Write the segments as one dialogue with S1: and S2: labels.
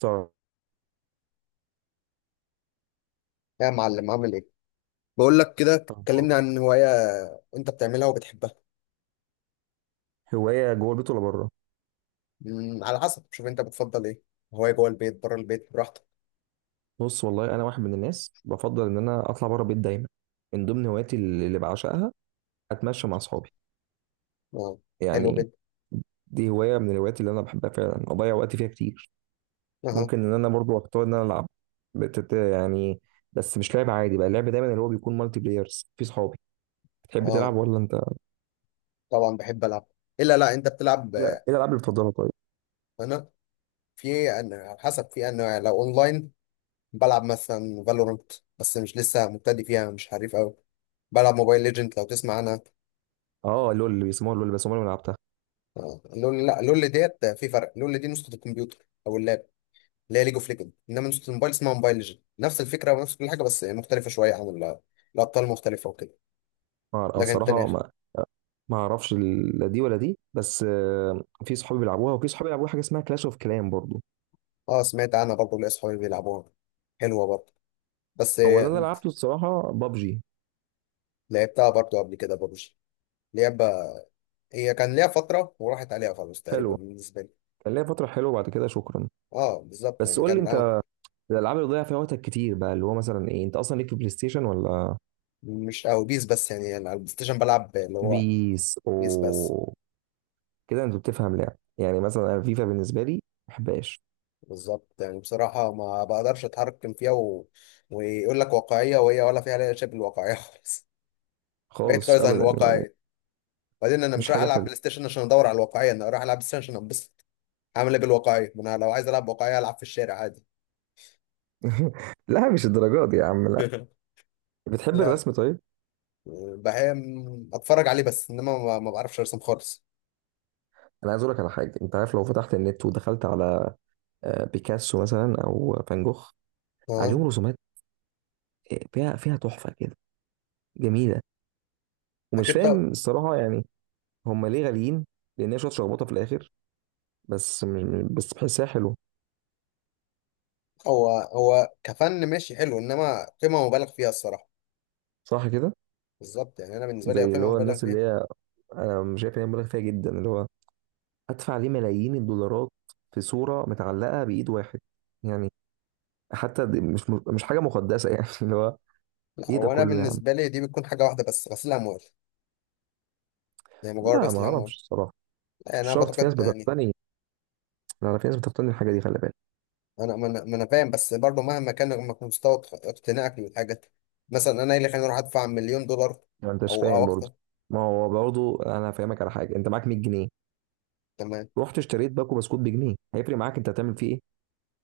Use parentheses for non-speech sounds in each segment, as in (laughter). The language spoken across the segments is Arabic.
S1: طب،
S2: يا معلم، عامل ايه؟ بقول لك كده، اتكلمنا عن هواية انت بتعملها وبتحبها.
S1: هواية جوه البيت ولا بره؟
S2: على حسب، شوف انت بتفضل ايه. هواية جوه البيت، بره البيت، براحتك.
S1: بص والله أنا واحد من الناس بفضل إن أنا أطلع بره البيت دايما. من ضمن هواياتي اللي بعشقها أتمشى مع أصحابي
S2: اه، حلو
S1: يعني.
S2: جدا.
S1: دي هواية من الهوايات اللي أنا بحبها فعلا، أضيع وقتي فيها كتير.
S2: اه.
S1: ممكن إن أنا برضو أختار إن أنا ألعب. يعني بس مش لعب عادي بقى، اللعب دايما اللي هو بيكون مالتي بلايرز في صحابي. تحب
S2: اه،
S1: تلعب ولا أنت؟
S2: طبعا بحب العب. الا لا، انت بتلعب.
S1: إيه الألعاب اللي بتفضلها طيب؟
S2: انا في، انا على حسب، في انا لو اونلاين بلعب مثلا فالورانت، بس مش لسه مبتدئ فيها، مش حريف قوي. بلعب موبايل ليجند، لو تسمع عنها.
S1: أه لول، اللي بيسموها لول، بس عمري ما لعبتها.
S2: لول. لا، لول ديت في فرق. لول دي نسخة الكمبيوتر او اللاب، اللي هي ليج اوف ليجند، انما نسخه الموبايل اسمها موبايل ليجند. نفس الفكره ونفس كل حاجه، بس مختلفه شويه عن ال-، الابطال مختلفه وكده.
S1: أه
S2: لكن التانية،
S1: الصراحة ما اعرفش لا دي ولا دي، بس في صحابي بيلعبوها وفي صحابي بيلعبوا حاجه اسمها كلاش اوف كلان برضو.
S2: اه سمعت عنها برضه، ليا اصحابي بيلعبوها. حلوه برضه. بس
S1: هو اللي انا لعبته الصراحه بابجي.
S2: لعبتها برضه قبل كده ببجي. لعبة هي كان ليها فتره وراحت عليها خلاص تقريبا
S1: حلوه،
S2: بالنسبه لي.
S1: كان ليا فتره حلوه بعد كده شكرا.
S2: اه بالظبط
S1: بس
S2: يعني
S1: قول لي
S2: كان
S1: انت، الالعاب اللي ضيع فيها وقتك كتير بقى اللي هو مثلا ايه؟ انت اصلا ليك في بلاي ستيشن ولا؟
S2: مش قوي بيس. بس يعني، على البلاي ستيشن بلعب اللي هو
S1: بيس
S2: بيس بس.
S1: او كده؟ انت بتفهم لعب يعني؟ مثلا انا فيفا بالنسبه لي ما بحبهاش
S2: بالظبط يعني، بصراحه ما بقدرش اتحرك فيها ويقول لك واقعيه، وهي ولا فيها شبه الواقعيه (laughs) خالص. بعيد
S1: خالص
S2: خالص عن
S1: ابدا يعني،
S2: الواقعية. بعدين انا
S1: مش
S2: مش رايح
S1: حاجه
S2: العب
S1: حلوه.
S2: بلاي ستيشن عشان ادور على الواقعية، انا رايح العب بلاي ستيشن عشان انبسط. عامل ايه بالواقعية؟ ما انا لو عايز العب واقعية العب في الشارع عادي.
S1: (laughs) لا، مش الدرجات دي يا عم، لا.
S2: (laughs)
S1: بتحب
S2: لا،
S1: الرسم طيب؟
S2: بحب اتفرج عليه بس، انما ما بعرفش ارسم خالص.
S1: انا عايز اقول لك على حاجه، انت عارف لو فتحت النت ودخلت على بيكاسو مثلا او فان جوخ،
S2: اه
S1: عليهم رسومات فيها تحفه كده، جميله، ومش
S2: اكيد، طب.
S1: فاهم الصراحه يعني هم ليه غاليين؟ لان هي شويه شخبطه في الاخر، بس مش، بس بحسها حلو.
S2: هو كفن ماشي حلو، انما قيمة مبالغ فيها الصراحة.
S1: صح كده.
S2: بالظبط يعني، انا بالنسبة لي هي
S1: زي اللي
S2: قيمة
S1: هو
S2: مبالغ
S1: الناس
S2: فيها.
S1: اللي هي، انا مش شايف ان هي مبالغ فيها جدا، اللي هو ادفع ليه ملايين الدولارات في صوره متعلقه بايد واحد يعني. حتى دي مش حاجه مقدسه يعني، (laughs) اللي هو
S2: لا،
S1: ايه ده
S2: هو انا
S1: كله يا عم؟
S2: بالنسبة لي دي بتكون حاجة واحدة بس، غسيل اموال. يعني مجرد
S1: لا ما
S2: غسيل اموال.
S1: اعرفش الصراحه،
S2: يعني
S1: مش
S2: انا
S1: شرط، في ناس
S2: بعتقد يعني.
S1: بتقتني. لا لا، في ناس بتقتني الحاجه دي خلي بالك.
S2: انا ما انا، ما أنا فاهم، بس برضه مهما كان مك- مستوى اق- اقتناعك للحاجات، مثلا انا ايه اللي خليني اروح ادفع 1000000 دولار
S1: ما انتش
S2: او
S1: فاهم
S2: اكتر.
S1: برضه. ما هو برضه انا فاهمك على حاجه، انت معاك 100 جنيه،
S2: تمام.
S1: رحت اشتريت باكو بسكوت بجنيه، هيفرق معاك؟ انت هتعمل فيه ايه؟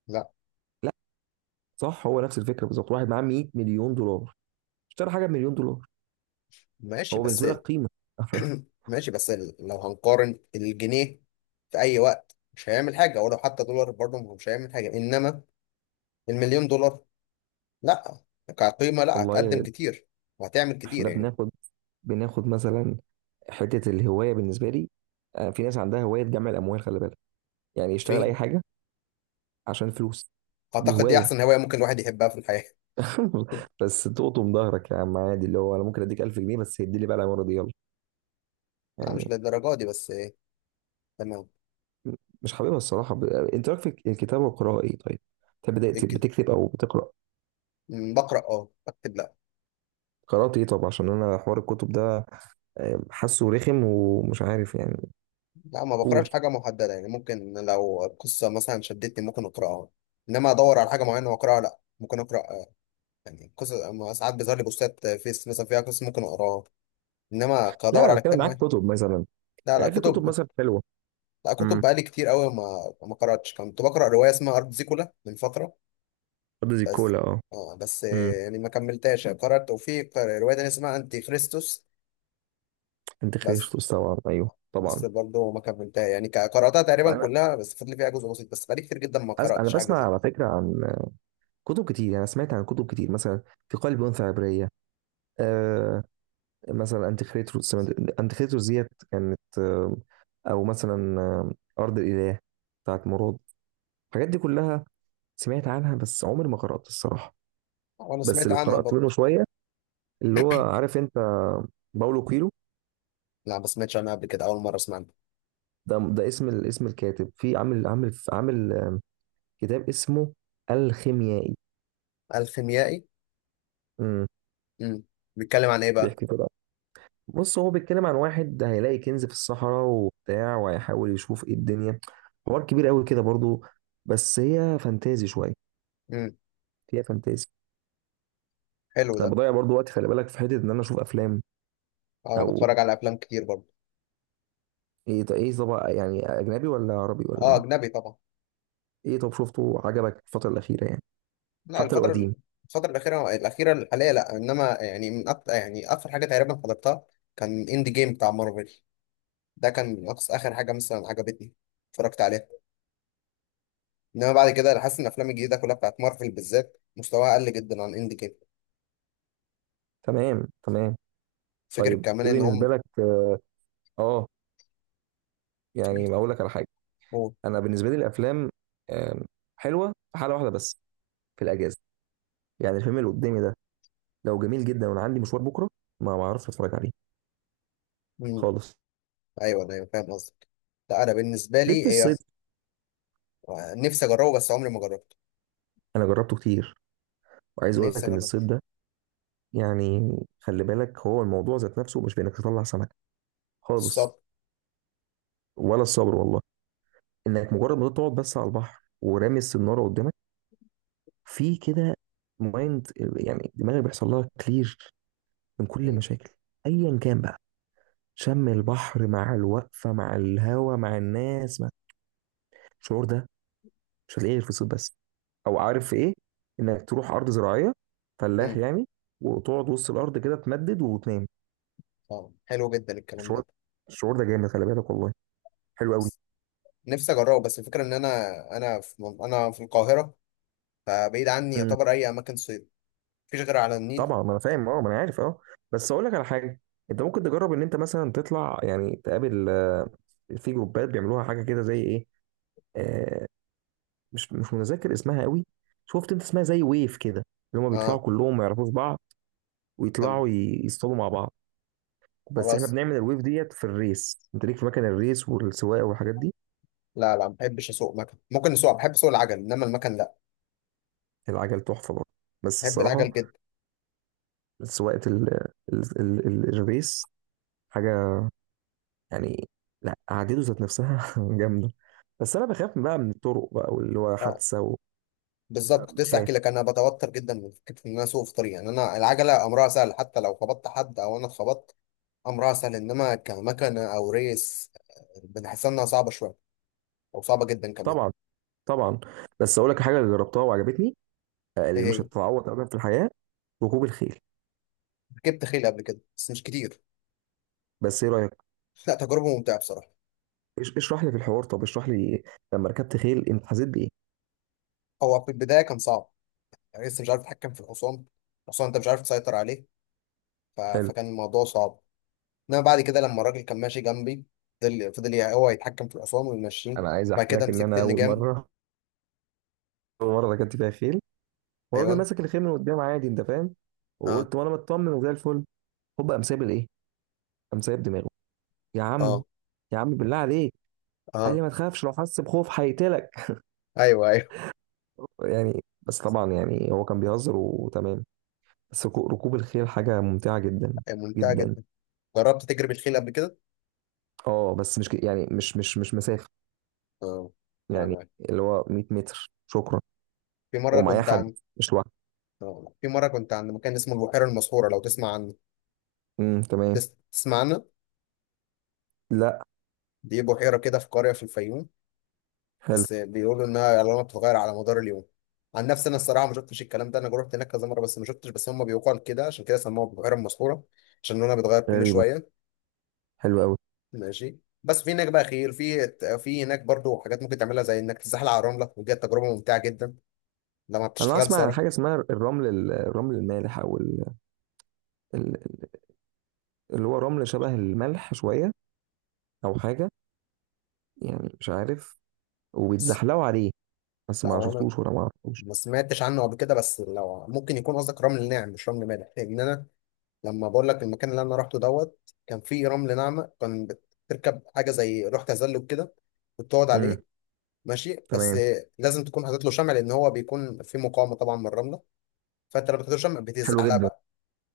S2: لا.
S1: لا. صح، هو نفس الفكره بالظبط. واحد معاه 100 مليون دولار اشترى حاجه بمليون دولار،
S2: ماشي
S1: هو
S2: بس.
S1: بالنسبه لك قيمه؟ (laughs)
S2: (clears throat) ماشي بس، لو هنقارن الجنيه في اي وقت مش هيعمل حاجه، ولو حتى دولار برضه ما هو مش هيعمل حاجه، انما المليون دولار لا، كقيمه لا،
S1: والله
S2: هتقدم
S1: يا-
S2: كتير وهتعمل كتير
S1: احنا
S2: يعني.
S1: بناخد، بناخد مثلا حته الهوايه بالنسبه لي، في ناس عندها هوايه جمع الاموال خلي بالك. يعني يشتغل
S2: في
S1: اي حاجه عشان فلوس. دي
S2: اعتقد دي
S1: هوايه.
S2: احسن هوايه ممكن الواحد يحبها في الحياه. (laughs)
S1: (laughs) بس تقطم ظهرك يا عم عادي، اللي هو انا ممكن اديك 1000 جنيه بس هدي لي بقى العماره دي يلا،
S2: لا، مش
S1: يعني.
S2: للدرجه دي بس تمام.
S1: مش حاببها الصراحة. انت رايك في الكتابة والقراءة ايه طيب؟ انت بدأت
S2: الك-،
S1: بتكتب او بتقرأ؟
S2: بقرا اه، بكتب لا.
S1: قرأت ايه طب؟ عشان انا حوار الكتب ده حاسه رخم ومش عارف يعني.
S2: لا، ما
S1: قول.
S2: بقراش حاجة محددة يعني، ممكن لو قصة مثلا شدتني ممكن أقرأها، إنما أدور على حاجة معينة وأقرأها لا. ممكن أقرأ يعني قصة، ما ساعات بيظهر لي بوستات فيس مثلا فيها قصة ممكن أقراها، إنما
S1: لا
S2: أدور
S1: انا
S2: على
S1: بتكلم
S2: كتاب
S1: معاك
S2: معين.
S1: كتب مثلا،
S2: لا، لا،
S1: يعني في
S2: كتب.
S1: كتب مثلا حلوة.
S2: لا، كتب
S1: امم.
S2: بقالي كتير أوي ما قرأتش. كنت بقرأ رواية اسمها أرض زيكولا من فترة
S1: أرض زي
S2: بس.
S1: الكولا، اه.
S2: آه بس
S1: امم.
S2: يعني ما كملتهاش، قرأت وفي قر- رواية تانية اسمها أنتي خريستوس
S1: انت خريج
S2: بس.
S1: طبعا، ايوه طبعا.
S2: بس برضه ما كملتها يعني، ك- قرأتها تقريبا
S1: انا
S2: كلها بس فاضل فيها جزء بسيط، بس بقالي كتير جدا ما
S1: انا
S2: قرأتش حاجة
S1: بسمع
S2: زي.
S1: على فكرة عن كتب كتير يعني. انا سمعت عن كتب كتير مثلا، في قلب انثى عبرية، آه، يعني مثلا انتيخريتروس، انتيخريتروس ديت كانت، او مثلا ارض الاله بتاعت مراد، الحاجات دي كلها سمعت عنها بس عمري ما قرأت الصراحه.
S2: وانا
S1: بس
S2: سمعت
S1: اللي
S2: عنها
S1: قرأت
S2: برضه.
S1: منه شويه اللي هو عارف انت، باولو كويلو.
S2: لا، ما سمعتش عنها قبل كده، اول مره اسمع عنها.
S1: ده ده اسم اسم الكاتب. في عامل كتاب اسمه الخيميائي.
S2: الخيميائي.
S1: امم.
S2: امم. بيتكلم عن ايه بقى؟
S1: بيحكي كده، بص هو بيتكلم عن واحد هيلاقي كنز في الصحراء وبتاع، وهيحاول يشوف ايه الدنيا. حوار كبير قوي كده برضو. بس هي فانتازي شويه،
S2: امم.
S1: فيها فانتازي.
S2: حلو
S1: انا
S2: ده.
S1: بضيع برضو وقت خلي بالك في حته ان انا اشوف افلام.
S2: انا
S1: او
S2: بتفرج على افلام كتير برضه.
S1: ايه طب؟ ايه طب يعني، اجنبي ولا عربي
S2: اه،
S1: ولا؟
S2: اجنبي طبعا.
S1: ايه طب شفته عجبك الفتره الاخيره يعني؟
S2: لا
S1: حتى لو
S2: الفتره،
S1: قديم.
S2: الفتره الاخيره، الحاليه لا، انما يعني من أكتر، يعني اخر حاجه تقريبا حضرتها كان اند جيم بتاع مارفل. ده كان اقصى اخر حاجه مثلا عجبتني، اتفرجت عليها. انما بعد كده انا حاسس ان الافلام الجديده كلها بتاعت مارفل بالذات مستواها قل جدا عن اند جيم.
S1: تمام تمام.
S2: فكره
S1: طيب
S2: كمان
S1: ايه
S2: ان
S1: بالنسبه
S2: هم.
S1: لك؟ اه. يعني اقول لك على حاجه،
S2: هو.
S1: انا بالنسبه لي الافلام آم، حلوه في حاله واحده بس، في الاجازه. يعني الفيلم اللي قدامي ده لو جميل جدا وانا عندي مشوار بكره، ما اعرفش اتفرج عليه
S2: مم.
S1: خالص.
S2: ايوه، ايوه، أيوة، فاهم قصدك. لا، انا بالنسبه
S1: ليه في
S2: لي هي،
S1: الصيد؟
S2: نفسي اجربه بس عمري ما جربته.
S1: انا جربته كتير وعايز اقول
S2: نفسي
S1: لك ان
S2: اجربه.
S1: الصيد ده يعني، خلي بالك، هو الموضوع ذات نفسه مش بانك تطلع سمك خالص،
S2: الصبر.
S1: ولا الصبر والله. انك مجرد ما تقعد بس على البحر ورامي السناره قدامك، في كده مايند يعني، دماغك بيحصل لها كلير من كل
S2: مم.
S1: المشاكل ايا كان بقى. شم البحر مع الوقفه مع الهوا مع الناس مع، الشعور ده مش هتلاقيه غير في الصيف بس. او عارف في ايه؟ انك تروح ارض زراعيه، فلاح
S2: مم.
S1: يعني، وتقعد وسط الارض كده تمدد وتنام.
S2: اه، حلو جدا الكلام
S1: الشعور،
S2: ده.
S1: الشعور ده جامد خلي بالك والله، حلو قوي.
S2: نفسي اجربه بس الفكره ان انا، انا في من-، انا في القاهره، فبعيد عني يعتبر اي اماكن صيد، مفيش غير على النيل.
S1: طبعا ما انا فاهم اه، ما انا عارف اه. بس اقول لك على حاجه، انت ممكن تجرب ان انت مثلا تطلع يعني تقابل، في جروبات بيعملوها حاجه كده زي ايه، آه مش متذكر اسمها قوي. شفت انت اسمها زي ويف كده، اللي هم بيطلعوا
S2: اه.
S1: كلهم ما يعرفوش بعض
S2: تمام.
S1: ويطلعوا يصطادوا مع بعض. بس احنا
S2: خلاص.
S1: بنعمل الويف ديت في الريس، انت ليك في مكان الريس والسواقه والحاجات دي؟
S2: لا، لا، ما بحبش اسوق مكن. ممكن اسوق، بحب اسوق العجل انما المكن لا.
S1: العجل تحفه برضه، بس
S2: بحب العجل
S1: الصراحه
S2: جدا.
S1: سواقه ال الريس حاجه يعني، لا قعدته ذات نفسها (laughs) جامده. بس انا بخاف بقى من الطرق بقى واللي هو
S2: اه
S1: حادثه
S2: بالظبط، كنت لسه
S1: وبخاف.
S2: احكي لك انا بتوتر جدا من فكره ان انا اسوق في طريق. يعني انا العجله امرها سهل، حتى لو خبطت حد او انا اتخبطت امر اسهل، انما كمكنه او ريس بنحسها انها صعبه شويه، او صعبه جدا كمان.
S1: طبعا طبعا. بس اقول لك حاجه اللي جربتها وعجبتني
S2: ايه
S1: اللي مش
S2: هي؟
S1: هتتعوض ابدا في الحياه، ركوب الخيل.
S2: ركبت خيل قبل كده بس مش كتير.
S1: بس ايه رايك؟
S2: لا، تجربه ممتعه بصراحه.
S1: اشرح لي في الحوار طب، اشرح لي لما ركبت خيل انت حسيت بايه.
S2: هو في البدايه كان صعب، يعني لسه مش عارف اتحكم في الحصان، الحصان انت مش عارف تسيطر عليه،
S1: حلو.
S2: فكان الموضوع صعب. انما بعد كده لما الراجل كان ماشي جنبي، فضل ي- هو يتحكم في الحصان ويمشيه.
S1: انا عايز
S2: بعد
S1: احكي
S2: كده
S1: لك ان
S2: مسكت
S1: انا اول
S2: اللجام.
S1: مره، (laughs) اول مره ركبت فيها خيل والراجل
S2: ايوه.
S1: ماسك الخيل من قدام عادي، انت فاهم،
S2: اه.
S1: وقلت وانا مطمن وزي الفل، هوب قام سايب الايه، قام سايب دماغه. يا عم،
S2: اه.
S1: يا عم بالله عليك. قال
S2: اه.
S1: لي ما تخافش لو حس بخوف هيقتلك.
S2: ايوه، ايوه،
S1: يعني بس طبعا يعني هو كان بيهزر وتمام. بس ركوب الخيل حاجة ممتعة جدا
S2: أيوه، ممتعه
S1: جدا.
S2: جدا. جربت تجري بالخيل قبل كده؟
S1: اه بس مش يعني مش مسافة،
S2: اه. انا
S1: يعني اللي هو 100 متر شكرا،
S2: في مره
S1: ومعايا
S2: كنت،
S1: حد مش لوحدي.
S2: اه في مرة كنت عند مكان اسمه البحيرة المسحورة، لو تسمع عنه.
S1: تمام.
S2: تس- تسمع عنه.
S1: لا.
S2: دي بحيرة كده في قرية في الفيوم،
S1: حلو.
S2: بس بيقولوا إنها ألوانها بتتغير على مدار اليوم. عن نفسي أنا الصراحة ما شفتش الكلام ده، أنا جربت هناك كذا مرة بس ما شفتش، بس هم بيقال كده، عشان كده سموها البحيرة المسحورة، عشان لونها بيتغير كل
S1: غريبة،
S2: شوية.
S1: حلو قوي.
S2: ماشي بس. في هناك بقى خيل، في هناك برضو حاجات ممكن تعملها زي إنك تزحلق على الرملة، ودي تجربة ممتعة جدا لما
S1: انا
S2: بتشتغل
S1: اسمع عن
S2: سيارة.
S1: حاجة اسمها الرمل الرمل المالح او ال- اللي هو رمل شبه الملح شوية او حاجة يعني، مش عارف،
S2: بس.
S1: وبيتزحلقوا عليه. بس
S2: لا،
S1: ما
S2: هو أنا
S1: شفتوش ولا ما عرفتوش.
S2: ما سمعتش عنه قبل كده، بس لو ممكن يكون قصدك رمل ناعم مش رمل مالح، لأن أنا لما بقول لك المكان اللي انا رحته دوت كان فيه رمل ناعمه. كان بتركب حاجه زي لوح تزلج كده وتقعد
S1: امم
S2: عليه. ماشي بس
S1: تمام.
S2: لازم تكون حاطط له شمع، لان هو بيكون فيه مقاومه طبعا من الرمله، فانت لما بتحط له شمع
S1: حلو
S2: بتزحلق
S1: جدا.
S2: بقى.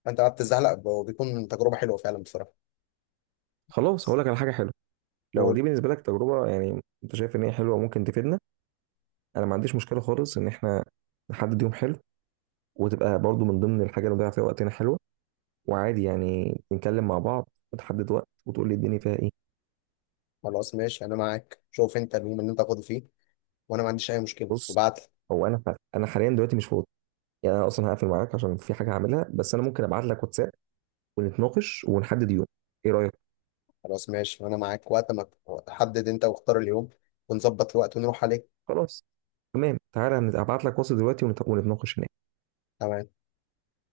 S2: فانت بقى بتزحلق وبيكون تجربه حلوه فعلا بصراحه.
S1: خلاص هقول لك على حاجه حلوه، لو دي
S2: قول.
S1: بالنسبه لك تجربه يعني انت شايف ان هي حلوه وممكن تفيدنا. انا ما عنديش مشكله خالص ان احنا نحدد يوم حلو، وتبقى برضو من ضمن الحاجه اللي نضيع فيها وقتنا حلوه. وعادي يعني نتكلم مع بعض وتحدد وقت وتقول لي الدنيا فيها ايه.
S2: خلاص ماشي، انا معاك، شوف انت اليوم اللي انت فاضي فيه وانا ما عنديش اي مشكله
S1: بص،
S2: وابعت لي.
S1: هو انا فعلا، انا حاليا دلوقتي مش فاضي، يعني انا اصلا هقفل معاك عشان في حاجه هعملها. بس انا ممكن ابعت لك واتساب ونتناقش ونحدد يوم، ايه رايك؟
S2: خلاص ماشي، وانا معاك وقت ما تحدد انت واختار اليوم ونظبط الوقت ونروح عليه.
S1: خلاص تمام، تعالى هبعت لك واتس دلوقتي ونتناقش هناك.
S2: تمام.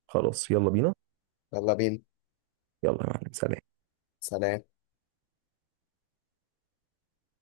S1: خلاص يلا بينا.
S2: يلا بينا.
S1: يلا يا معلم، سلام.
S2: سلام.